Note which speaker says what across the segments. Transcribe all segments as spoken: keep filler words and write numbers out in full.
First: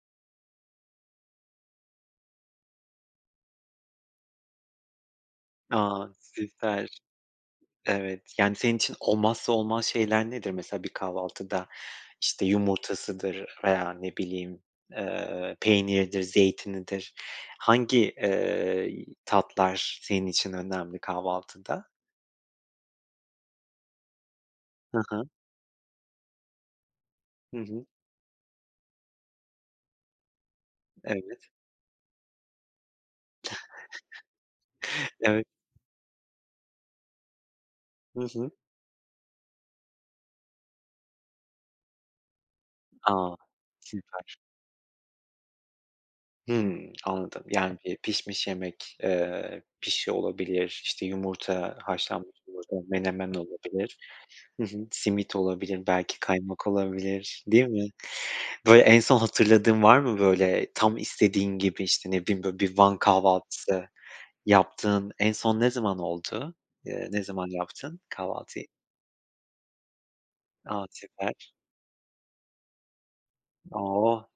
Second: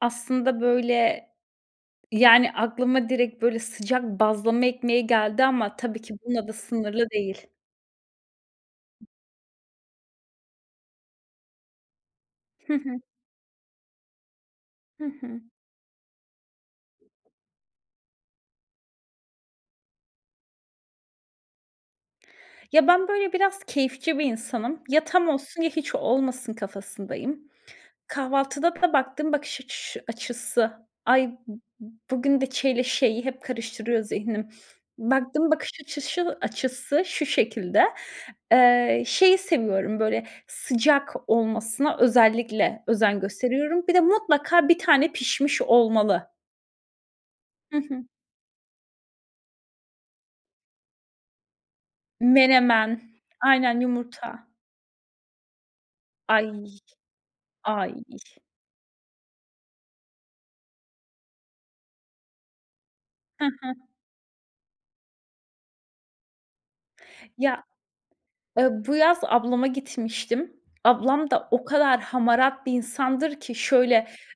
Speaker 1: Aslında, böyle, yani, aklıma direkt, böyle, sıcak bazlama ekmeği geldi ama tabii
Speaker 2: A!
Speaker 1: ki bununla da
Speaker 2: Süper.
Speaker 1: sınırlı değil.
Speaker 2: Evet. Yani senin için olmazsa olmaz şeyler nedir mesela bir kahvaltıda? İşte,
Speaker 1: Hı hı.
Speaker 2: yumurtasıdır veya ne bileyim,
Speaker 1: Hı hı.
Speaker 2: eee, peyniridir, zeytinidir. Hangi, eee, y tatlar senin için önemli kahvaltıda?
Speaker 1: Ya, ben böyle biraz keyifçi bir insanım.
Speaker 2: Hı
Speaker 1: Ya
Speaker 2: hı.
Speaker 1: tam olsun ya hiç olmasın kafasındayım.
Speaker 2: Hı hı.
Speaker 1: Kahvaltıda da baktığım bakış açışı açısı, ay b
Speaker 2: Evet.
Speaker 1: b bugün de ç ile ş'yi hep karıştırıyor zihnim.
Speaker 2: Evet.
Speaker 1: Baktığım bakış açışı açısı şu şekilde.
Speaker 2: Hı hı.
Speaker 1: Eee, şeyi seviyorum böyle sıcak olmasına özellikle özen
Speaker 2: A,
Speaker 1: gösteriyorum. Bir de
Speaker 2: süper.
Speaker 1: mutlaka bir tane pişmiş olmalı.
Speaker 2: Hımm, anladım.
Speaker 1: Hı
Speaker 2: Yani bir
Speaker 1: hı.
Speaker 2: pişmiş yemek, eee, pişi olabilir, işte, yumurta haşlanmış yumurta,
Speaker 1: Menemen.
Speaker 2: menemen
Speaker 1: Aynen,
Speaker 2: olabilir.
Speaker 1: yumurta.
Speaker 2: Hı hı. Simit olabilir, belki
Speaker 1: Ay,
Speaker 2: kaymak olabilir, değil mi?
Speaker 1: ay.
Speaker 2: Böyle en son hatırladığın var mı, böyle, tam istediğin gibi, işte, ne bileyim, böyle, bir Van
Speaker 1: Hı hı.
Speaker 2: kahvaltısı yaptığın en son ne zaman oldu? Eee, ne zaman
Speaker 1: Ya,
Speaker 2: yaptın kahvaltıyı?
Speaker 1: ııı, bu yaz ablama gitmiştim.
Speaker 2: A,
Speaker 1: Ablam da
Speaker 2: süper.
Speaker 1: o kadar hamarat bir insandır ki! Şöyle
Speaker 2: Oh,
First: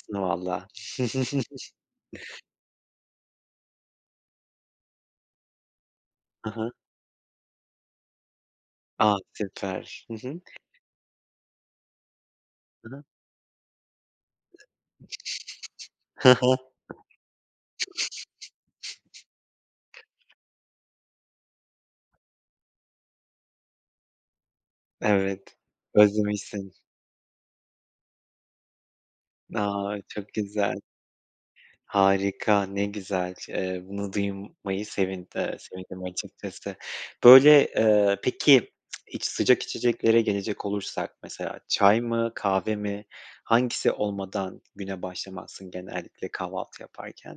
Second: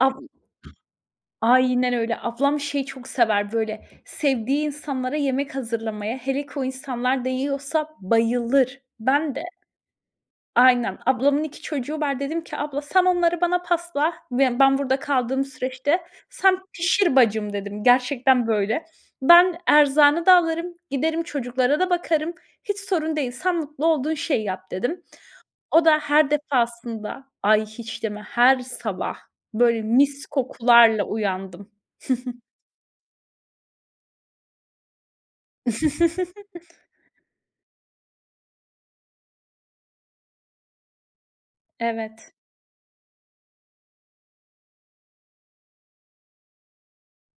Speaker 1: ab
Speaker 2: vallahi.
Speaker 1: Aynen öyle. Ablam şeyi çok sever böyle sevdiği insanlara yemek hazırlamayı. Hele
Speaker 2: Hı
Speaker 1: ki o
Speaker 2: hı.
Speaker 1: insanlar değiyorsa bayılır
Speaker 2: A,
Speaker 1: Ben de
Speaker 2: süper. Hı hı.
Speaker 1: Aynen. Ablamın iki çocuğu var. Dedim ki, "Abla
Speaker 2: Hı hı.
Speaker 1: sen onları bana pasla, be ben burada kaldığım süreçte.
Speaker 2: Hı hı.
Speaker 1: Sen pişir bacım." dedim. Gerçekten böyle. "Ben erzağını da alırım giderim çocuklara da bakarım hiç sorun değil sen mutlu olduğun şeyi yap." dedim.
Speaker 2: Evet,
Speaker 1: O da her
Speaker 2: özlemişsin.
Speaker 1: defasında Ay, hiç deme. Her sabah böyle
Speaker 2: A,
Speaker 1: mis
Speaker 2: çok güzel.
Speaker 1: kokularla uyandım.
Speaker 2: Harika. Ne güzel, eee, bunu duymayı sevind eee, sevindim açıkçası. Böyle, ııı, peki iç sıcak içeceklere gelecek olursak mesela çay
Speaker 1: Evet.
Speaker 2: mı, kahve mi hangisi olmadan güne başlamazsın genellikle kahvaltı yaparken?